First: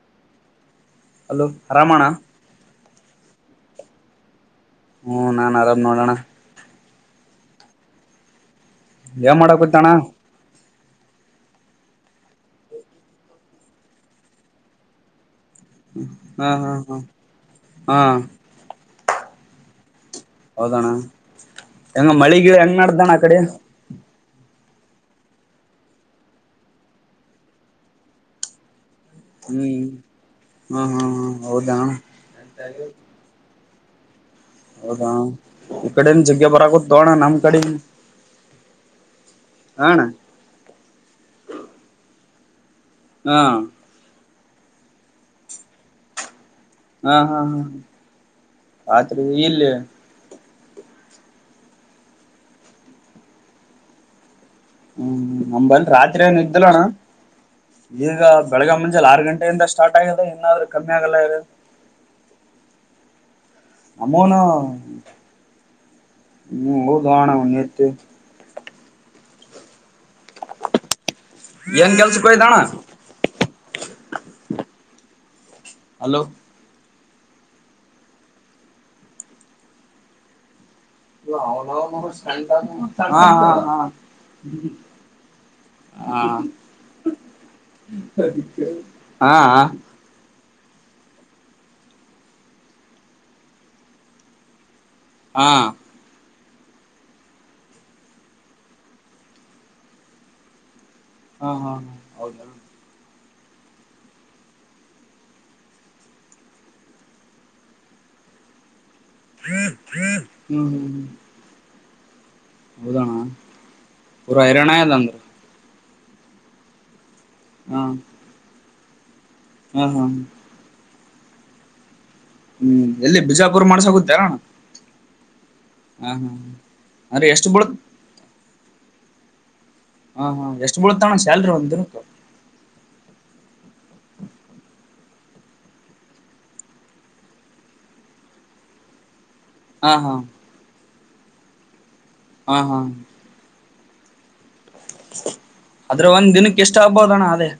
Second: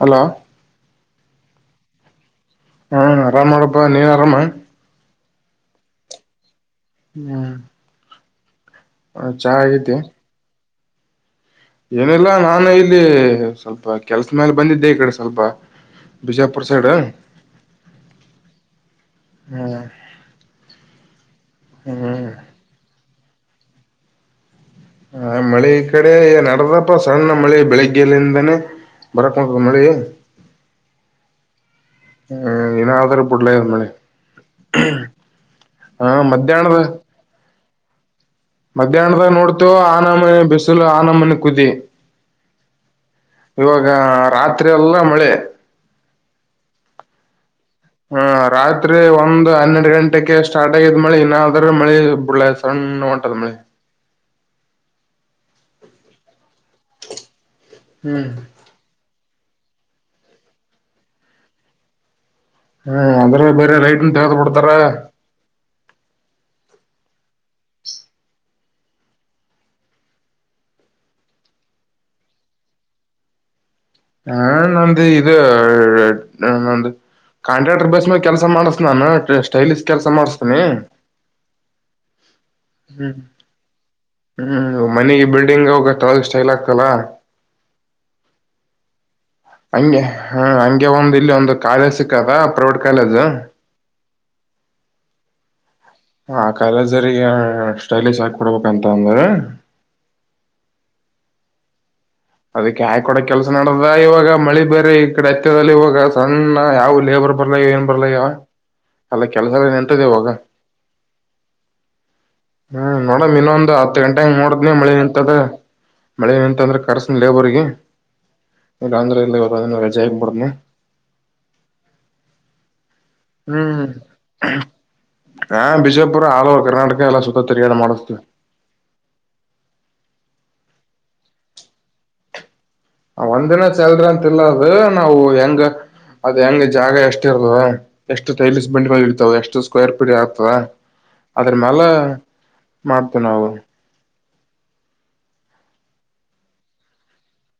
Hello hello ಆರಾಮಣ ಹಾ ಆರಾಮ್ ನೋಡಪ್ಪ ನೀನ್ ಆರಾಮ ಹ್ಞೂ ನಾನ್ ಆರಾಮ್ ನೋಡೋಣ ಹಾ ಯಾವ್ ಮಾಡಕ್ಕ್ತಣ ಏನಿಲ್ಲಾ ನಾನು ಇಲ್ಲಿ ಸ್ವಲ್ಪ ಕೆಲ್ಸ ಮೇಲೆ ಬಂದಿದ್ದೆ ಈ ಕಡೆ ಸ್ವಲ್ಪ ಹಾ ಬಿಜಾಪುರ್ ಹಾ ಸೈಡ್ ಹಾ ಹಾ ಹ್ಮ ಹೌದಣ್ಣ ಹೆಂಗ ಮಳಿಗ ಹೆಂಗ್ ನಡ್ದಣ್ಣ ಆ ಕಡೆ ಹ ಮಳೆ ಈ ಕಡೆ ಏನ್ ನಡದಪ್ಪ ಸಣ್ಣ ಮಳೆ ಬೆಳಿಗ್ಗೆಯಲ್ಲಿದಾನೇ ಹ್ಮ್ ಬರಕುಂತಾದ ಮಳಿ ಹ ಹ್ಮ್ ಹ್ಮ್ ಹ್ಮ್ ಹೌದಾ ಏನಾದ್ರೂ ಬಿಡ್ಲದ ಮಳಿ ಹೌದಾ ಈ ಹ ಕಡೆನ್ ಜಗ್ಗೆ ಮಧ್ಯಾಹ್ನದ ಬರಕತ್ತಾದ ನಮ್ ಕಡೆ ಮಧ್ಯಾಹ್ನದಾಗ ನೋಡ್ತೇವ ಹಣ ಆನ ಮನೆ ಬಿಸಿಲು ಆನ ಮನೆ ಕುದಿ ಹಾ ಹಾ ಇವಾಗ ರಾತ್ರಿ ಎಲ್ಲ ಮಳೆ ಹಾ ಹಾ ಹಾ ಹ್ಮ ರಾತ್ರಿ ಒಂದು ಹನ್ನೆರಡು ಗಂಟೆಗೆಷ್ಟ ಸ್ಟಾರ್ಟ್ ಆಗಿದ್ ಮಳಿ ಇನ್ನ್ರೆ ಮಳಿ ಬುಡ್ಲ ಸಣ್ಣ ಹೊಂಟದ್ ಮಳಿ ಹ್ಮ್ ನಮಲ್ಲಿ ರಾತ್ರಿ ಏನು ಇದ್ದಲಣ ಈಗ ಹ್ಮ್ ಬೆಳಗ ಮುಂಜಲ ಆರ್ ಗಂಟೆ ನಿನ್ನೆ ಇಂದ ಸ್ಟಾರ್ಟ್ ಆಗಿದೆ ಇನಾದ್ರೂ ಕಮ್ಮಿ ಆಗಲ್ಲ ಆಗದ ಹ್ಮ ಅದ್ರ ಬೇರೆ ಲೈಟ್ನ್ ಅಮನ ತೆಗದ್ ಬಿಡ್ತಾರ ಹ್ಮ ಹೂಣನ್ನೇತ್ತು ಏನ್ ಕೆಲಸಕ್ಕೆ ಹೋಗಿದ್ದು ಅಣ್ಣ ಹಾ ನಮ್ದು ಇದು ಹಲೋ ನಮ್ದ ಕಾಂಟ್ರಾಕ್ಟರ್ ಬೇಸ್ ಮೇ ಕೆಲ್ಸ ಮಾಡಿಸಸ ನಾನು ಸ್ಟೈಲಿಶ್ ಕೆಲ್ಸ ಮಾಡಸ್ತನಿ ಹ ಹ್ಮ್ ಹಹ ಹ್ಮ್ ಮನೆಗೆ ಬಿಲ್ಡಿಂಗ್ ಅವು ಸ್ಟೈಲ್ ಆಗ್ತಲ್ಲ ಹಾಹಾ ಹ್ಮ ಹಂಗೆ ಒಂದ್ ಇಲ್ಲಿ ಒಂದು ಕಾಲೇಜ್ ಸಿಕ್ಕದ ಪ್ರೈವೇಟ್ ಕಾಲೇಜ್ ಹಾ ಆ ಕಾಲೇಜ್ರ ಸ್ಟಲಿಶ್ ಆಾಕ ಕೊಡ್ಬೇಕಂತ ಅಂದ್ರ ಹಾ ಹಾ ಹಾ ಅದಕ್ಕೆ ಹಾಕಿ ಕೂಡ ಕೆಲಸ ನಡೆದ ಇವಾಗ ಮಳೆ ಬೇರೆ ಈ ಕಡೆ ಹತ್ಯದಲ್ಲಿ ಇವಾಗ ಸಣ್ಣ ಯಾವ ಲೇಬರ್ ಬರ್ಲ್ಲ ಏನ್ ಬರ್ಲ ಅಲ್ಲ ಕೆಲಸಗಳ ನಿಂತದೆವಾಗ ಹ್ಮ್ ಹ್ಮ್ ಹೌದಣ ನೋಡಮ್ ಇನ್ನೊಂದ್ ಹತ್ತು ಗಂಟೆ ಪೂರ ಹಂಗ್ ಹೈರಾಣ ನೋಡದ್ನಿ ಅದ ಮಳೆ ಅಂದ್ರ ನಿಂತದ ಮಳೆ ನಿಂತಂದ್ರೆ ಕರ್ಸ ಲೇಬರ್ಗೆ ಹಾ ಇಲ್ಲ ಅಂದ್ರ ಇಲ್ಲ ಹಾ ರಜೆ ಹಾ ಹಾಕಿ ಬಿಡ್ತೀನಿ ಹ್ಮ್ ಎಲ್ಲಿ ಬಿಜಾಪುರ್ ಹ್ಮ್ ಮಾಡ್ಸ ಕುಂತೇನಣ್ಣ ಹಾ ಬಿಜಾಪುರ ಆಲ್ಅವರ್ ಕರ್ನಾಟಕ ಎಲ್ಲಾ ಅಂದ್ರೆ ಸುತ್ತ ಎಷ್ಟು ಬೀಳ್ ತಿರ್ಗಾಡಿ ಮಾಡಿಸ್ತಿನಿ ಹಾ ಹಾ ಎಷ್ಟು ಬುಳುತ್ತ ಅಣ್ಣ ಸ್ಯಾಲರಿ ಒಂದು ದಿನಕ್ಕ ಒಂದಿನ ಸ್ಯಾಲರಿ ಅಂತಲ್ಲ ಅದು ನಾವು ಹೆಂಗ ಅದ್ ಹೆಂಗ ಜಾಗ ಎಷ್ಟ ಇರ್ತದ ಎಷ್ಟು ಟೖಲಿಸ್ ಬಂಡಿಗಳ ಇರ್ತದೆ ಎಷ್ಟು ಹಾ ಸ್ಕ್ವೇರ್ ಹಾ ಫೀಟ್ ಆಗ್ತದ ಅದ್ರ ಮೇಾಲ ಹಾ ಹಾ ಮಾಡ್ತೇ ನಾವು ಆದದ್ರ ಒಂದ್ ದಿನಕ್ಕೆ ಎಷ್ಟ ಆಗ್ಬೋದಣ್ಣ ಅದೇ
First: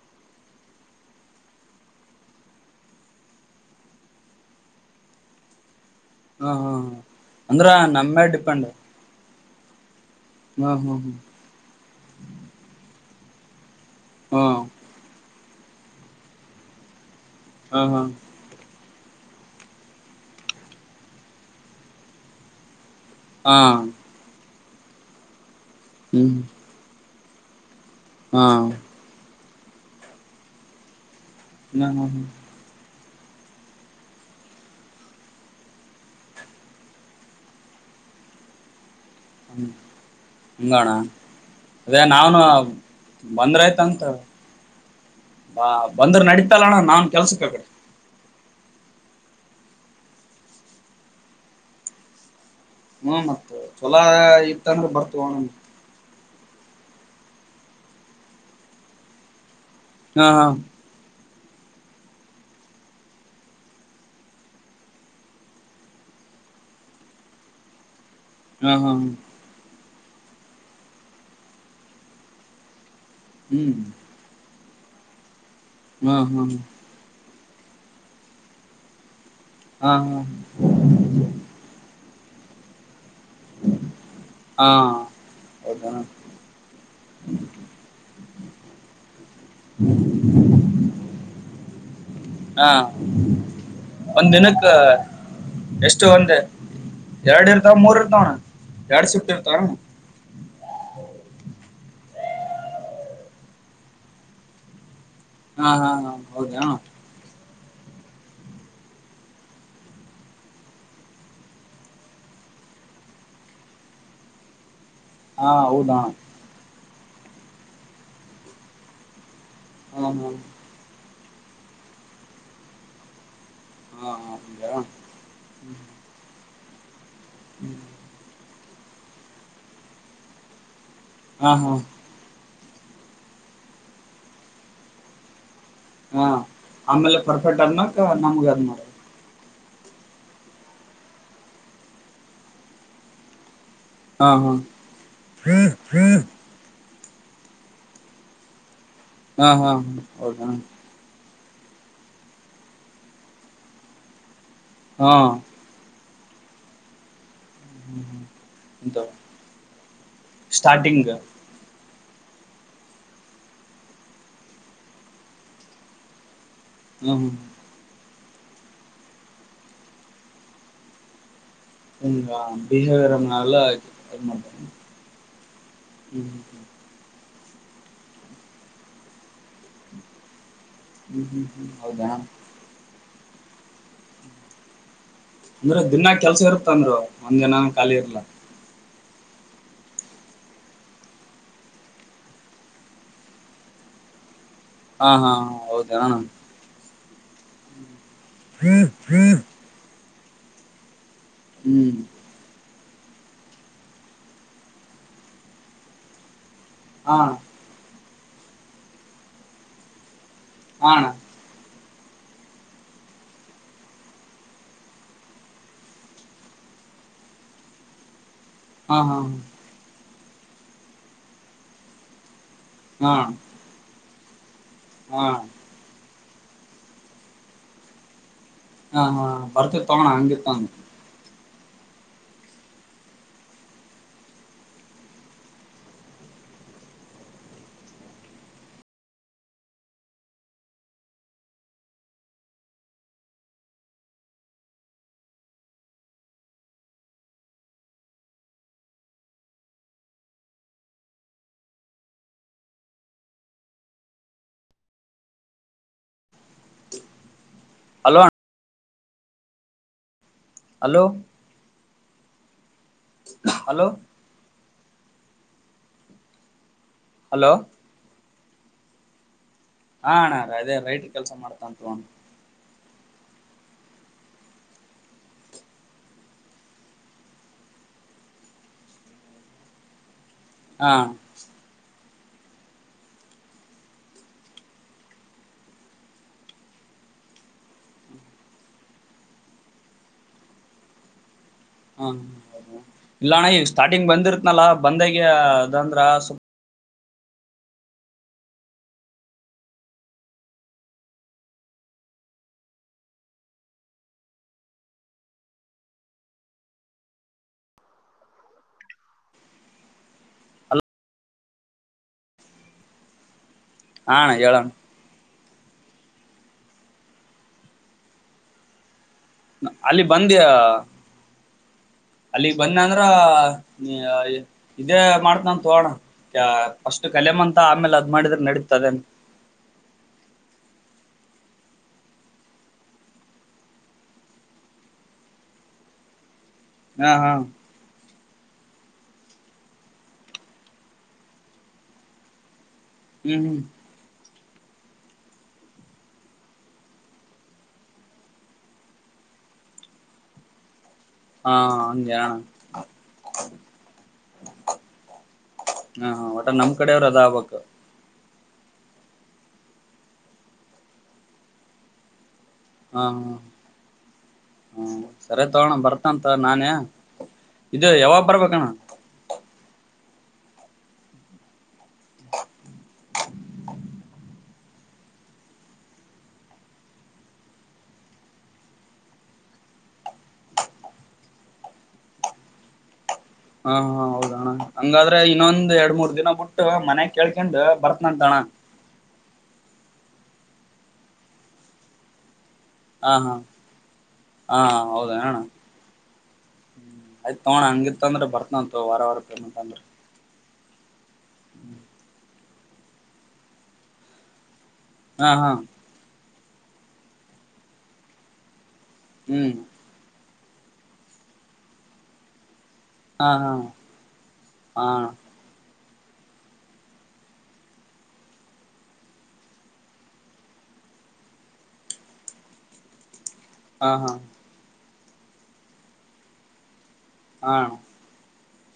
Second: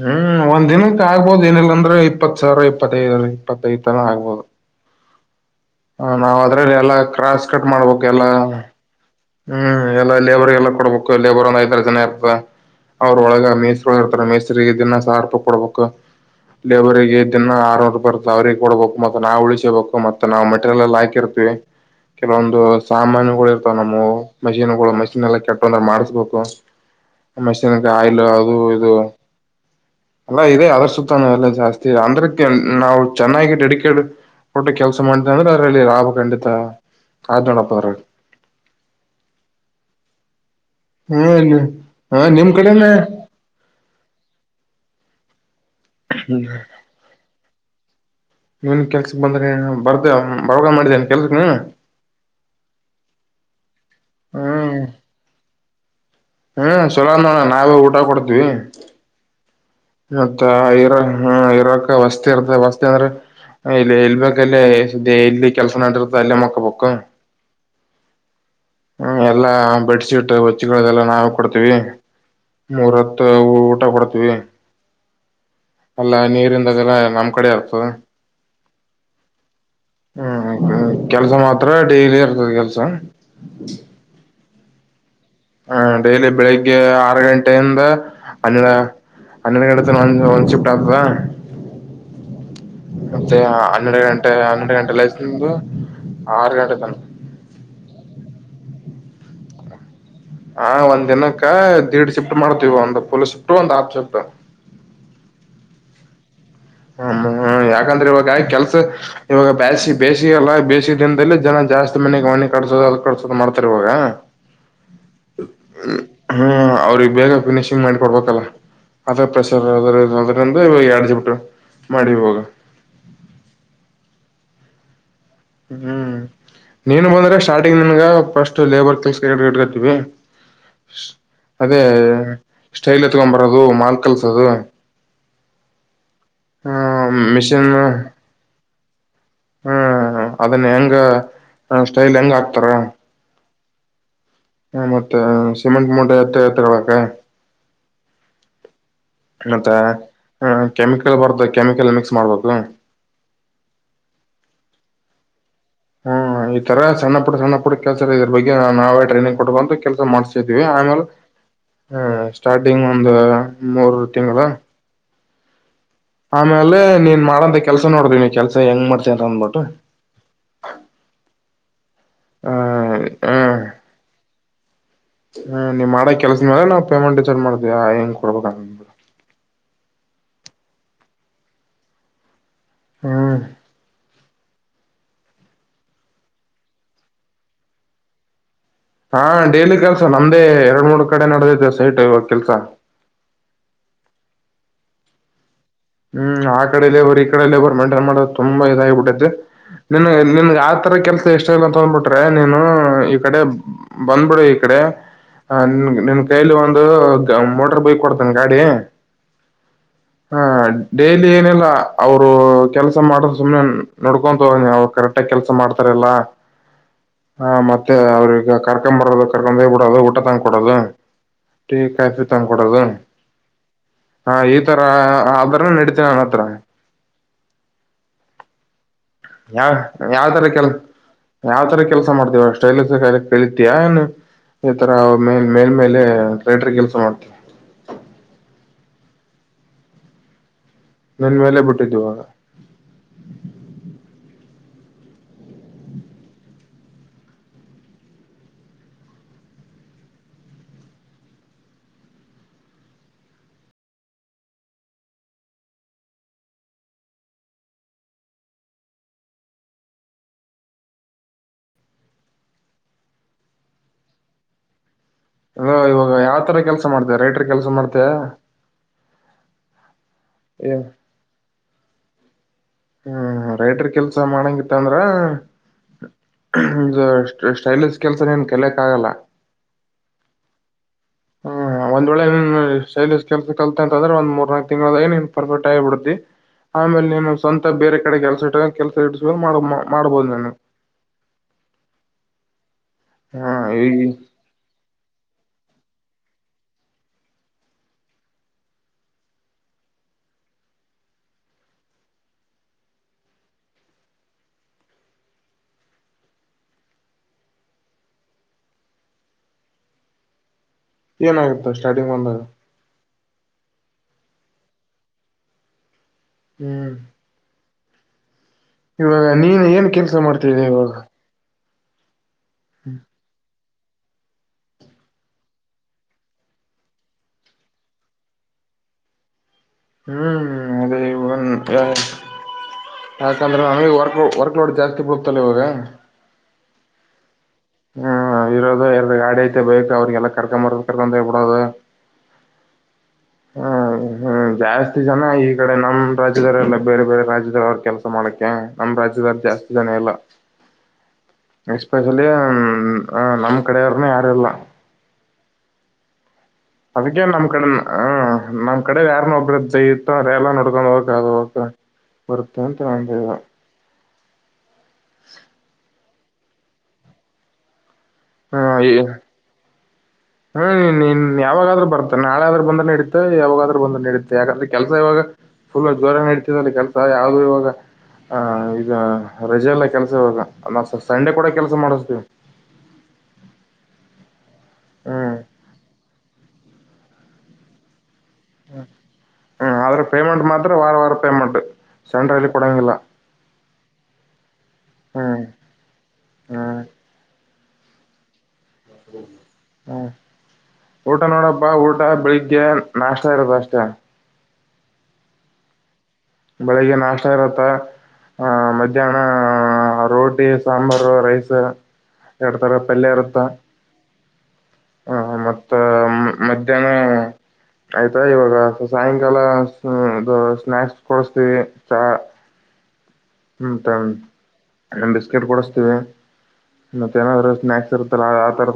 ಹ್ಮ್ ಒಂದ್ ದಿನಕ್ಕೆ ಆಗ್ಬೋದು ಏನಿಲ್ಲಾಂದ್ರೆ ಇಪ್ಪತ್ ಸಾವಿರ ಇಪ್ಪತ್ತದ ಇಪ್ಪತ್ತದ ತನ ಆಗ್ಬೋದು ಹ ನಾವ್ ಹಾ ಹಾ ಅದ್ರಲ್ಲಿ ಎಲ್ಲಾ ಕ್ರಾಸ್ ಕಟ್ ಅಂದ್ರ ಮಾಡ್ಬೇಕ ಎಲ್ಲಾ ನಮ್ಮೇಲ್ ಡಿಪೆಂಡ್ ಹ್ಮ್ ಎಲ್ಲಾ ಲೇಬರ್ಗೆಲ್ಲಾ ಹಾ ಹಾ ಕೊಡ್ಬೇಕು ಲೇಬರ್ ಒಂದ ಐದರು ಜನ ಇರ್ತ ಅವ್ರ ಒಳಗ ಮೀಸ ರ್ತಾರೆ ಹಾ ಮೇಸರಿಗೆ ದಿನ ಸಹ ರೂಪ ಕೊಡಬೇಕು ಲೇಬರ್ರಿಗೆ ದನ್ನ ಹಾ ಆರುೂರುೂಪಾಯಿರ್ತ್ತ ಹಾ ಅವ್ರಿಗೆ ಕೊಡಬೇಕು ಮತ್ತೆ ನಾವವು ಉಳಿಸೇಬೇಕು ಮತ್ತ ನಾಮಟ್ಟೆ ಹಾಕಿ ಇರ್ತಿವಿ ಕೆಲವೊಂದು ಸಾಮಾನುಗಳು ಹಾ ಇರ್ತಾವ ನಮ್ಮವು ಮಷೀನ್ ಗಳು ಮಷಿನ್ ಎಲ್ಲ ಕೆ ತೊಂದ್ರ ಹ್ಮ್ ಮಾಡಿಸ್ಬೇಕು ಮೆಷನ್ ಆಯಿಲ್ ಹಾ ಅದು ಇದು ಅಲ್ಲಾ ಇದೆ ಅದ್ರ ಸುತ್ತನ ಎಲ್ಲ ಜಾಸ್ತಿ ಹ್ಮ್ ಅಂದ್ರಕ್ಕೆ ನಾವು ಚೆನ್ನಾಗಿ ಡೆಡಿಕೇಟ್ಡ್ ಕೊಟ್ಟ ಕೆಲಸ ಮಾಡ್ ನದಾರಲ್ಲಿ ರಾಬ ಕಂಡಿತಾ ಕಜಣ್ಣಪ್ಪಾರ ಹ್ಮ ಹಂಗೋಣ ಹ್ಮ ಅದೇ ಹ ನಾವನು ನಿಮ್ ಕಡೆನೆ ಬಂದ್ರಾಯ್ತ ಅಂತ ಬಾ ಬಂದ್ರ ನಡೀತಲ್ಲಣ್ಣ ನಾನ್ ಕೆಲ್ಸಕ್ ಆಗಡೆ ಇವನ್ ಕೆಲ್ಸಕ್ ಬಂದ್ರೆ ಬರ್ದ ಬರಗ ಮಾಡಿದ್ದೇನ್ ಕೆಲ್ಸಕ್ ನೀನು ಹ್ಮ ಮತ್ತೆ ಚಛೊಲೋ ಹ್ಮ್ ಇತ್ತಂದ್ರೆ ಬರ್ತ ಹಣನ್ ಹ್ಮ್ ಚಲೋಳ ನಾವೇ ಊಟ ಕೊಡ್ತೀವಿ ಹಾ ಮತ್ತ ಇರ ಹ್ಮ್ ಇರಕ್ಕ ವಸ್ತಿ ಇರ್ತ ವಸ್ತಿ ಅಂದ್ರೆ ಇಲ್ಲ ಇಲ್ಬೇಕಲ್ಲೇ ಇಲ್ಲಿ ಕೆಲ್ಸ ಮಾಡಿರ್ತ ಅಲ್ಲೇ ಮಕ್ಕ ಪಕ್ಕ [unintelligible] ಹಾ ಹಾ ಹ್ಮ ಎಲ್ಲಾ ಬೆಡ್ ಶೀಟ್ ವಚ್ಚಿಗಳದೆಲ್ಲ ನಾವವು ಕೊಡ್ತೀವಿ ಮೂರತ್ತು ಹ್ಮ್ ಊಟ ಕೊಡ್ತೀವಿ ಹಾ ಅಲ್ಲಾ ಹಾ ನೀರಿಂದಾಗೆಲ್ಲ ನಮ್ ಕಡೆ ಆರ್ತದೆ ಹಾ ಹ್ಮ್ ಕೆಲ್ಸ ಮಾತ್ರ ಡೈಲಿ ಇರ್ತದೆ ಕೆಲ್ಸ ಹಾ ಹೌದಾ ಹ ಡೈಲಿ ಬೆಳಿಗ್ಗೆ ಆರು ಗಂಟೆಯಿಂದ ಹ ಹನ್ನೆರಡು ಗಡೆ ಒ ಒಂದು ಶಿಫ್ಟ್ ಆಗ್ತದಾ ಹ ಮತ್ತೆ ಹನ್ನೆರಡು ಗಂಟೆ ಹನ್ನೆರಡು ಗಂಟೆಲ್ಲ ನಿದು ಆರು ಗಂಟೆ ತನ ಎರಡು ಇರ್ತಾವ ಮೂರ್ ಇರ್ತಾವಣ ಎರಡ್ ಶಿಫ್ಟ್ ಇರ್ತ ಹಾ ಒಂದ್ ದಿನಕ್ಕೆ ದೀಡ್ ಶಿಫ್ಟ್ ಮಾಡ್ತೀವಿ ಒಂದ್ ಪಫುಲ್ ಶಿಫ್ಟ್ ಒಂದ್ ಆಫ ಶಿಫ್ಟ್ ಹಾ ಹಾ ಹಾ ಹೌದೆಯ ಹ್ಮ ಯಾಕಂದ್ರೆ ಇವಾಗ ಕೆಲ್ಸ ಇವಾಗ ಬೇ ಬೇಸಿಗೆಲ್ಲ ಬೇಸ ದಿನದಲ್ಲಿ ಜನ ಜಾಸ್ತಿ ಮನೆಗೆ ಕಸೋದು ಅದ್ ಕಡಸೋದು ಮಾಡ್ತರ್ ಇರುವಾಗ ಹಾ ಹೌದಾ ಅವ್ರಿಗೆ ಬೇಗ ಫಿನಿಶಿಂಗ್ ಮಾಡಿ ಕೊಡ್ಬೇಕಲ್ಲ ಅದ ಪ್ರೆಷರ್ ಅದ ಹಾ ಹಾ ಅದ್ರಲ್ಲಿ ಎಡ್ಗೆ ಬಿಟ್ಟು ಮಾಡಿ ಹೋಗಿ [unintelligible] ಹ್ಮ್ ನೀನು ಬಂದ್ರೆ ಸ್ಟಾರ್ಟಿಂಗ್ ನಿನ್ಗ ಫ್ರಿಸ್ಟ್ ಲೇಬರ್ ಕೆಲಸಡ್ಕತವಿ ಹಾ ಹಾ ಅದೇ ಸ್ಟೈಲ್ ಎತ್ಕೊಬರದು ಮಾಲ್ ಕಲ್ಸದು ಹಾ ಆಮೇಲೆ ಪರ್ಫೆಕ್ಟ್ ಅದ್ಮಕ ನಮ್ಗ ಅದ್ ಮಾಡ ಹ್ಮ್ ಅದನ್ನ ಹೆಂಗ ಸ್ಟೈಲ್ ಹೆಂಗ ಆಕ್ತಾರ ಹಾ ಹಾ ಹ ಮತ್ತೆ ಸಿಮೆಂಟ್ ಮೂಟೆ ಎತ್ತ ಎತ್ತಬೇಕು ಹಾ ಹಾ ಮತ್ತೆ ಹೌದಾ ಹ ಕೆಮಿಕಲ್ ಬರ್ದ ಕೆಮಿಕಲ್ ಮಿಕ್ಸ್ ಮಾಡ್ಬೇಕು ಹಾ ಹ್ಮ್ ಈತರ ಸಣ್ಣ ಪುಟ್ಟ ಸಣ್ಣ ಪುಟ್ಟ ಕೆಲಸರ ಇದ್ರ ಬಗ್ಗೆ ಎಂತ ನಾವೇ ಟ್ರೈನಿಂಗ್ ಕೊಡ್ಕಂತು ಕೆಲಸ ಮಾಡ್ಸ್ತಿದೀವಿ ಆಮೇಲೆ ಸ್ಟಾರ್ಟಿಂಗ್ ಹ್ಮ ಸ್ಟಾರ್ಟಿಂಗ್ ಒಂದು ಮೂರು ತಿಂಗಳ ಆಮೇಲೆ ಹ್ಮ ನೀನ್ ಮಾಡಂತ ಕೆಲ್ಸ ನೋಡ್ರಿನಿ ಕೆಲ್ಸ ಹೆಂಗ್ ಮಾಡ್ತ ಅಂತ ಅಂದ್ಬಿಟ್ಟು ನಿನ್ನ ಹ ಬೆಹವಿರ್ ಮೇಲೆ ಇದು ಮಾಡ್ತಾರೆ ಹ ನೀವ್ ಮಾಡ ಹ್ಮ್ ಕೆಲ್ಸ ಮೇಲೆ ನಾವು ಪೇಮೆಂಟ್ ಚಾರ್ಜ್ ಮಾಡ್ತೀಯ ಹೆಂಗ್ ಕೊಡ್ಬೇಕ ಹ್ಮ್ ಹ್ಮ್ ಹ್ಮ್ ಹೌದಾ ಹೂನ್ ಅಂದ್ರೆ ದಿನಾ ಕೆಲ್ಸ ಇರುತ್ತಂದರು ಒಂದ್ ದಿನಾನು ಖಾಲಿ ಇರ್ಲ ಹಾ ಡೇಲಿ ಕೆಲ್ಸ ನಮ್ದೇ ಎರಡ್ ಮೂರ್ ಕಡೆ ನಡೆದಿದೆ ಸೈಟ್ ಇವಾಗ ಕೆಲ್ಸ [inaudible] ಹಾ ಹಾ ಹೌದಾ ಹ್ಮ್ ಆ ಕಡೆ ಲೇಬರ್ ಈ ಕಡೆ ಲೇಬರ್ ಮೈಂಟೈನ್ ಮಾಡ ತುಂಬಾ ಇದಾಗಿಬಿಟ್ಟೆನ್ನ ನಿಮಗೆ ಆ ತರ ಕೆಲ್ಸ ಎಷ್ಟ ಇಲ್ಲ ಹ್ಮ್ ತೊಂದ್ಬಿಟ್ರೆ ನೀನು ಈ ಕಡೆ ಬಂದ್ಬಿಡು ಈ ಕಡೆ ನಿನ್ ಕೈಲಿ ಒಂದು ಹಾ ಮೋಟರ್ ಬೈಕ್ ಕೊಡ್ತ ಗಾಡಿ ಹ ಹಾ ಅಣ್ಣ ಡೈಲಿ ಏನೆಲ್ಲ ಅವರು ಕೆಲ್ಸ ಮಾಡ್ರ ಸುಮ್ನೆ ನೋಡ್ಕೊಂತ ಹೋಗಿ ಅವರು ಕರೆಕ್ಟಗ ಕೆಲ್ಸ ಮಾಡ್ತಾರ ಎಲ್ಲ ಹಾ ಮತ್ತೆ ಅವ್ರ ಈಗ ಕರ್ಕೊಂಡ್ ಹಾ ಹಾ ಬರೋದು ಕರ್ಕೊಂಡ್ ಹೋಗ್ಬ ಬಿಡೋದು ಊಟ ತಂದ್ ಕೊಡೋದು ಟೀ ಕಾಫಿ ತಂದ್ ಕೊಡೋದು ಹ ಹ ಈತರ ಆದ ಅವನ ಹತ್ರ ಹಾ ಹಾ ಯಾವ ಬರ್ತೇತ್ ತಗೋಣ ಯಾವ ಹಂಗಿತ್ತ ತರ ಅಂದ ಕೆಲಸ ಯಾವ್ ತರ ಕೆಲಸ ಮಾಡ್ತೀಯಾ ಸ್ಟೈಲಿಶ್ ಕಲಿತಿಯಾ ಏನು ಈ ತರ ಮೇಲ್ ಮೇಲ್ ಮೇಲೆ ರಟ್ರೈಡರ್ ಕೆಲ್ಸ ಮಾಡ್ತೇವಿ [inaudible] ನನ್ ಮೇಲೆ ಬಿಟ್ಟಿದ್ದುುವಾಗ ಹಲೋ ಹಲೋ ಹಲೋ ಇವಾಗ ಯಾವ್ತರ ಕೆಲ್ಸ ಮಾಡ್ತೇ ರೈಟರ್ ಹಲೋ ಕೆಲ್ಸ ಮಾಡ್ತಯ ಅ ಅಣ್ಣ ಅದೇ ರೈಟ್ ಕೆಲ್ಸ ಮಾಡ್ತಾಂತ್ಣ ಹ್ಮ್ ರೈಡರ್ ಕೆಲ್ಸ ಮಾಡಂಗಿತ್ತ ಅಂದ್ರ ಈ ಸ್ಟೈಲಿಶ್ ಕೆಲಸ ನೀನು ಕಲಿಯೋಕೆ ಆಗಲ್ಲ ಹ ಹ್ಮ್ ಒಂದ್ ವೇಳೆ ಸೈಲಸ್ ಕೆಲ್ಸ ಕಲ್ತ ಅಂತಂದ್ರೆ ಒಂದ್ ಮೂರ್ನಾಲ್ಕಕ್ ತಿಂಗಳಲ್ಲೆ ನೀನು ಪರ್ಫೆಸ್ಟ್ ಆಗಿಬಿಡ್ತಿ ಆಮೇಲೆ ನೀನು ಸ್ವಂತ ಬೇರೆ ಕಡೆ ಕೆಲಸ ಇಟ್ಟ ಕೆಲ್ಸ ಇಸ ಮಾಡ ಮಾಡ್ಬೋದು ನ ನೀ. [unintelligible] ಹಾ ಇಲ್ಲಣ್ಣ ಈ ಸ್ಟಾರ್ಟಿಂಗ್ ಬಂದಿರ್ತ್ನಲ್ಲ ಬಂದಾಗ ಅದಂದ್ರ ಸ್ವಲ್. ಅಲ್ಲ ಏನಾಗುತ್ತೆ ಸ್ಟಾರ್ಟಿಂಗ್ ಬಂದಾಗ. ಹಾ ಅಣ್ಣ ಹೇಳು. ಹ್ಮ್. ಇವಾಗ ನೀನ್ ಏನ್ ಅಲ್ಲಿ ಕೆಲ್ಸ ಮಾಡ್ತಿದೆ ಇವಾಗ. ಅಲ್ಲಿಗ್ ಬಂದೆ ಅಂದ್ರ ಇದೇ ಮಾಡ್ತನನ್ ತೋಣ. ಅಷ್ಟು ಕಲೆಮಂತ ಆಮೇಲೆ ಅದ್ ಮಾಡಿದ್ರೆ ನಡತದೇನ್. ಹ್ಮ್ ಅದೇ ಇವಾಗ. ಯಾಕಂದ್ರೆ ನಮಗೆ ವಕ್ ವರ್ಕ್ಲೌಟ್ ಜಾಸ್ತಿ ಬಡತಲ್ಲ ಇವಾಗ. ಹಾ ಹಾ. ಹ್ಮ್ ಇರೋದು ಎರ ಗಾಡಿಐತೆ ಬಯತು ಅವ್ರಿಗೆ ಎಲ್ಲ ಕರ್ಕೊಂಬರದ ಕರ್ಕೊಂತ ಬಿಡೋದು. ಹ್ಮ್ ಹ್ಮ. ಹ್ಮ್ ಜಾಸ್ತಿ ಜನ ಈ ಕಡೆ ನಮ್ ರಾಜ್ಯದವೆಲ್ಲ ಬೇರೆ ಬೇರೆ ರಾಜ್ಯದದಲ್ಲಿ ಅವ್ರ ಕೆಲಸ ಮಾಡಕ್ಕೆ ನಮ್ಮ್ ರಾಜ್ಯದ. ಜಾಸ್ತಿ ಜನ ಇಲ್ಲ. ಹಾ ಹಾಂಗ್ಯಾ. ಹ್ಮ ಹ ನಮ್ಮ್ ಕಡೆಯವ್ರನ್ನ ಯಾರೆಲ್ಲ. ಹಾ ಹಾ. ನಮ್ ಕಡೆಯವ್ರ ಅದ ಅದಕೆ ನಮ್ಮ್ ಆಗ್ಬೇಕು ಕಡೆ ಹ. ನಮ್ಮ್ ಕಡೆ ಯಾರನೋ ಒಬ್ಬರಣ ಜೈುತ್ತ ರೇ ಎಲ್ಲ ನಡ್ಕೊಂಡ ಹೋಗ್. [unintelligible] [unintelligible] ಒತ್ತನ್ನು ತಳಂದ. ಹ್ಮ ಸರಿ ತಗೋಣ ಬರ್ತಂತ ನಾನೇ ಇದು ಯಾವಾಗ ಬರ್ಬೇಕಣ್ಣ. ಹ್ಮ್ನ್ ನಿನ್ ಯಾವಾಗಾದ್ರೂ ಬರ್ತೆ ನಾಳೆ ಆದರು ಬಂದ್ರೆ ನಡತೆ ಯಾವಾಗಾದ್ರೂ ಬಂದ್ರೆ ನಡೀತೆ. ಯಾಕಂದ್ರೆ ಕೆಲಸ ಇವಾಗ ಫುಲ್ ಜ್ವರ ಆಗಿ ನಡಿತ ಇದೆ ಕೆಲ್ಸ ಯಾವವುದೂ ಇವಾಗ. ಆ ಈಗ ರಜೆಲ್ಲ ಕೆಲ್ಸ ಇವಗ ನಸ ಸಂಡೆ ಕೂಡ ಕೆಲ್ಸ ಮಾಡಿಸತೀವಿ. ಹಾ ಹಾ ಹೌದಣ್ಣ ಹಂಗಾದ್ರೆ ಹ್ಮ್ ಇನ್ನೊಂದ ಎರಡ್ ಮೂರ್ ದಿನ ಬಿಟ್ಟ. ಮನೆಗ್ ಕೇಳ್ಕಂಡ್ ಬರ್ತನಂತಣ. ಹ ಹ್ಮ ಅವರಿಗೆ ಪೇಮೆಂಟ್ ಮಾತ್ರ ವಾರ ವಾರ ಪೇ ಮಾಡಬೇಕು ಸೆಂಟ್ರಲ್ಲಿ. ಹಾ ಹಾ ಹಾ ಹೌದ ಅಣ್ಣ. ಹೂ. ಹಾ ಅಣ್ಣ ಹಂಗಿತ್ತ ಅಂದ್ರ ಬರ್ತನಂತ ತಕೊ ವಾರ ವಾರ ಪೇಮೆಂಟ್ ಅಂದ್ರೆ. ಹ್ಮ್ ಊಟ ನೋಡಪ್ಪ ಊಟ ಬೆಳಿಗ್ಗೆ ನಾಷ್ಟ ಇರತ್ತ ಅಷ್ಟೇ. ಹಾ ಹಾ. ಬೆಳಿಗ್ಗೆ ನಾಷ್ಟ ಇರತ್ತ ಆಹ ಮಧ್ಯಾಹ್ನ ಹ್ಮ್ ರೋಟ್ [unintelligible] ಸಾಂಬಾರು ರೈಸ್ ಎರ. ತರ ಪಲ್ಯ ಹಾ ಇರುತ್ತ ಹಾ ಹಾ ಹ ಮತ್ತ ಮಧ್ಯಾಹ್ನ. ಆಯ್ತಾ ಇವಾಗ ಸಾಯಂಕಾಲ ಸ್ನಾಕ್ಸ್. ಕೊಡ್ಸ್ತೀವಿ ಚಾ. ಹಾ ಹಾ ಮತ್ತೆ ಬಿಸ್ಕಿಟ್ ಕೊಡಸ್ತೇವಿ. ಮತ್ತೆ ಏನಾದ್ರರು ಹಾ ಸ್ನಕ್ಸ್ ಇರ್ತ್ತಲ್ಲ.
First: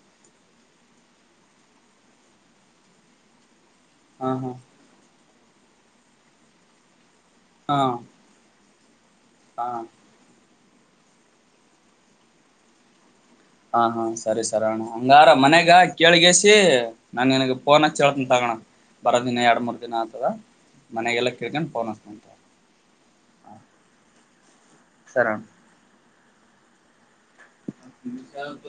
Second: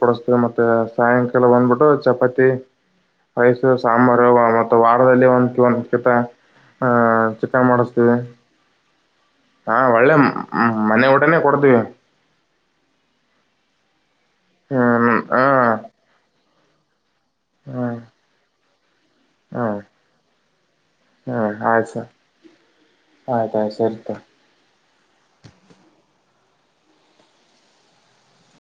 ಕೊಡತೇವಿ ಮತ್ತೆ ಸಾಯಂಕಾಲ ಬಂದ್ಬಿಟ್ಟು ಚಪಾತಿ ರೈಸ್. ಸಾಂಬಾರು ಹಾ ಹಾ ಮತ್ ವಾರದಲ್ಲಿ ಒಂದು ಒಂದ್ಕಿತ ಆಹ್. ಚಿಕನ್ ಹಾ ಮಾಡಿಸ್ತವಿ. ಹಾ ಒಳ್ಳೆ ಮನೆ ಊಟನೆೇ ಕೊಡ್ತೀವಿ. ಹಾ ಹಾ ಸರಿ ಸರ ಅಣ್ಣ ಹ್ಮ್ ಹಂಗಾರ ಹಾ ಮನ್ಗ ಕೇಳ್ಗಸಿ. ನನ್ ನಿನಗೆ ಫೋನ್ ಹ್ಮ್ ಹಚ್ಚಿಹೇಳ್ತೆನ್ ತಕೊಣ್ಣ ಬರೋ ದಿನ ಎರಡು ಹ್ಮ್ ಮೂರು ದಿನ ಆತದ. ಮನೆಗೆ ಎಲ್ಲಾ ಕೇಳ್ಕೊಂಡು ಫೋನ್. [inaudible] ಆಯ್ತಾಯ್ತು ಸರಿತ ಸರಿ ಅಣ್ಣ. ಹ ವಿ ಸಾರ [unintelligible]